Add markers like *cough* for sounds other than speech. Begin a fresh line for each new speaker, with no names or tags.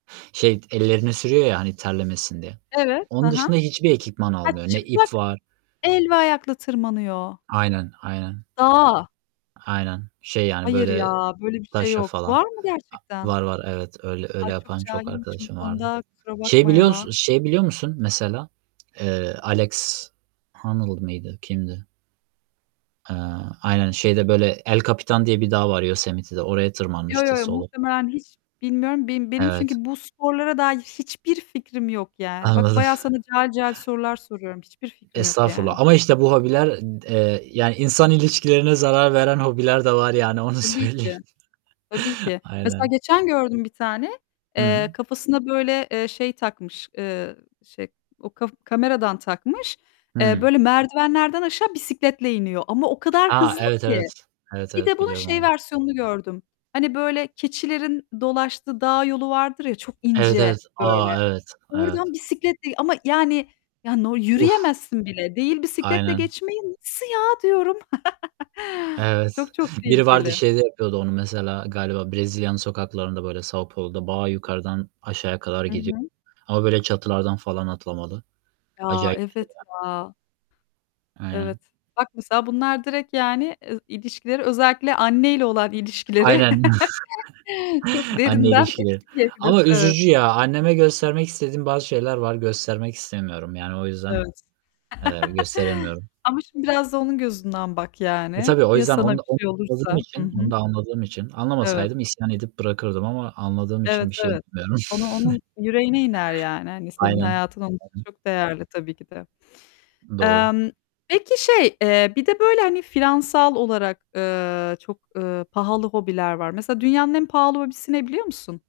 Şey, ellerine sürüyor ya, hani terlemesin diye.
Evet. Hı
Onun
hı.
dışında hiçbir ekipman
Ha,
almıyor. Ne
çıplak
ip var
el ve ayakla tırmanıyor!
Aynen, aynen.
Dağa?
Aynen. Şey, yani,
Hayır ya,
böyle
böyle bir şey
taşa
yok.
falan.
Var mı
A
gerçekten?
Var var, evet, öyle öyle
Ay, çok
yapan çok
cahilmişim bu
arkadaşım vardı.
konuda, kusura
Şey
bakma
biliyor
ya.
musun şey biliyor musun mesela? Eee, Alex Honnold mıydı? Kimdi? Eee, aynen, şeyde böyle, El Capitan diye bir dağ var Yosemite'de, oraya
Yo,
tırmanmıştı
yo, yo,
solo.
muhtemelen hiç bilmiyorum. Beni benim
Evet.
çünkü bu sporlara dair hiçbir fikrim yok yani. Bak
Anladım.
bayağı sana cahil cahil sorular soruyorum. Hiçbir fikrim yok
Estağfurullah,
yani.
ama işte, bu hobiler, d eee, yani, insan ilişkilerine zarar veren hobiler de var yani, onu
Tabii
söyleyeyim.
ki. Tabii ki.
*chuckles*
Mesela,
Aynen.
geçen gördüm bir tane,
Hı
eee,
hı.
kafasına böyle, eee, şey takmış, eee, şey, o kaf kameradan takmış. Eee,
Hıı.
böyle merdivenlerden aşağı bisikletle iniyor ama o kadar
Ha,
hızlı
evet,
ki.
evet, evet,
Bir de,
evet,
bunun
biliyorum
şey
onu.
versiyonunu gördüm, hani, böyle, keçilerin dolaştığı dağ yolu vardır ya çok
Evet,
ince
evet.
böyle.
A! Evet, evet.
Oradan bisikletle ama yani, ya, no
Uf!
yürüyemezsin bile. Değil bisikletle
Aynen.
geçmeyi, "Nasıl ya?" diyorum. *laughs*
Evet,
Çok çok
biri vardı,
tehlikeli.
şeyde yapıyordu onu mesela, galiba Brezilya'nın sokaklarında, böyle, São Paulo'da bayağı yukarıdan aşağıya kadar
Hı
gidiyor
hı.
ama, böyle, çatılardan falan atlamalı.
Ya,
Acayip bir şey
evet
ya.
ya. Evet.
Aynen.
Bak mesela bunlar direkt, yani, eee, ilişkileri özellikle anneyle olan ilişkileri,
Aynen.
*laughs* çok
*chuckles* Anneyle
derinden
ilişkili.
etkileyebilir.
Ama
Evet.
üzücü ya, anneme göstermek istediğim bazı şeyler var, göstermek istemiyorum yani, o
Evet.
yüzden,
*laughs*
eee, gösteremiyorum.
Ama, şimdi biraz da onun gözünden bak
E,
yani.
tabii, o
Ya
yüzden
sana
onu da,
bir şey olursa?
*unintelligible*
Hı
için,
hı.
onu da anladığım için,
Evet.
anlamasaydım isyan edip bırakırdım ama anladığım
Evet,
için bir şey
evet.
demiyorum.
Onu onun
*chuckles*
yüreğine iner yani, hani, senin
Aynen.
hayatın onun için
*unintelligible*
çok değerli tabii ki de.
Doğru.
Emm, peki, şey, eee, bir de böyle, hani, finansal olarak, eee, çok, eee, pahalı hobiler var. Mesela dünyanın en pahalı hobisi ne, biliyor musun?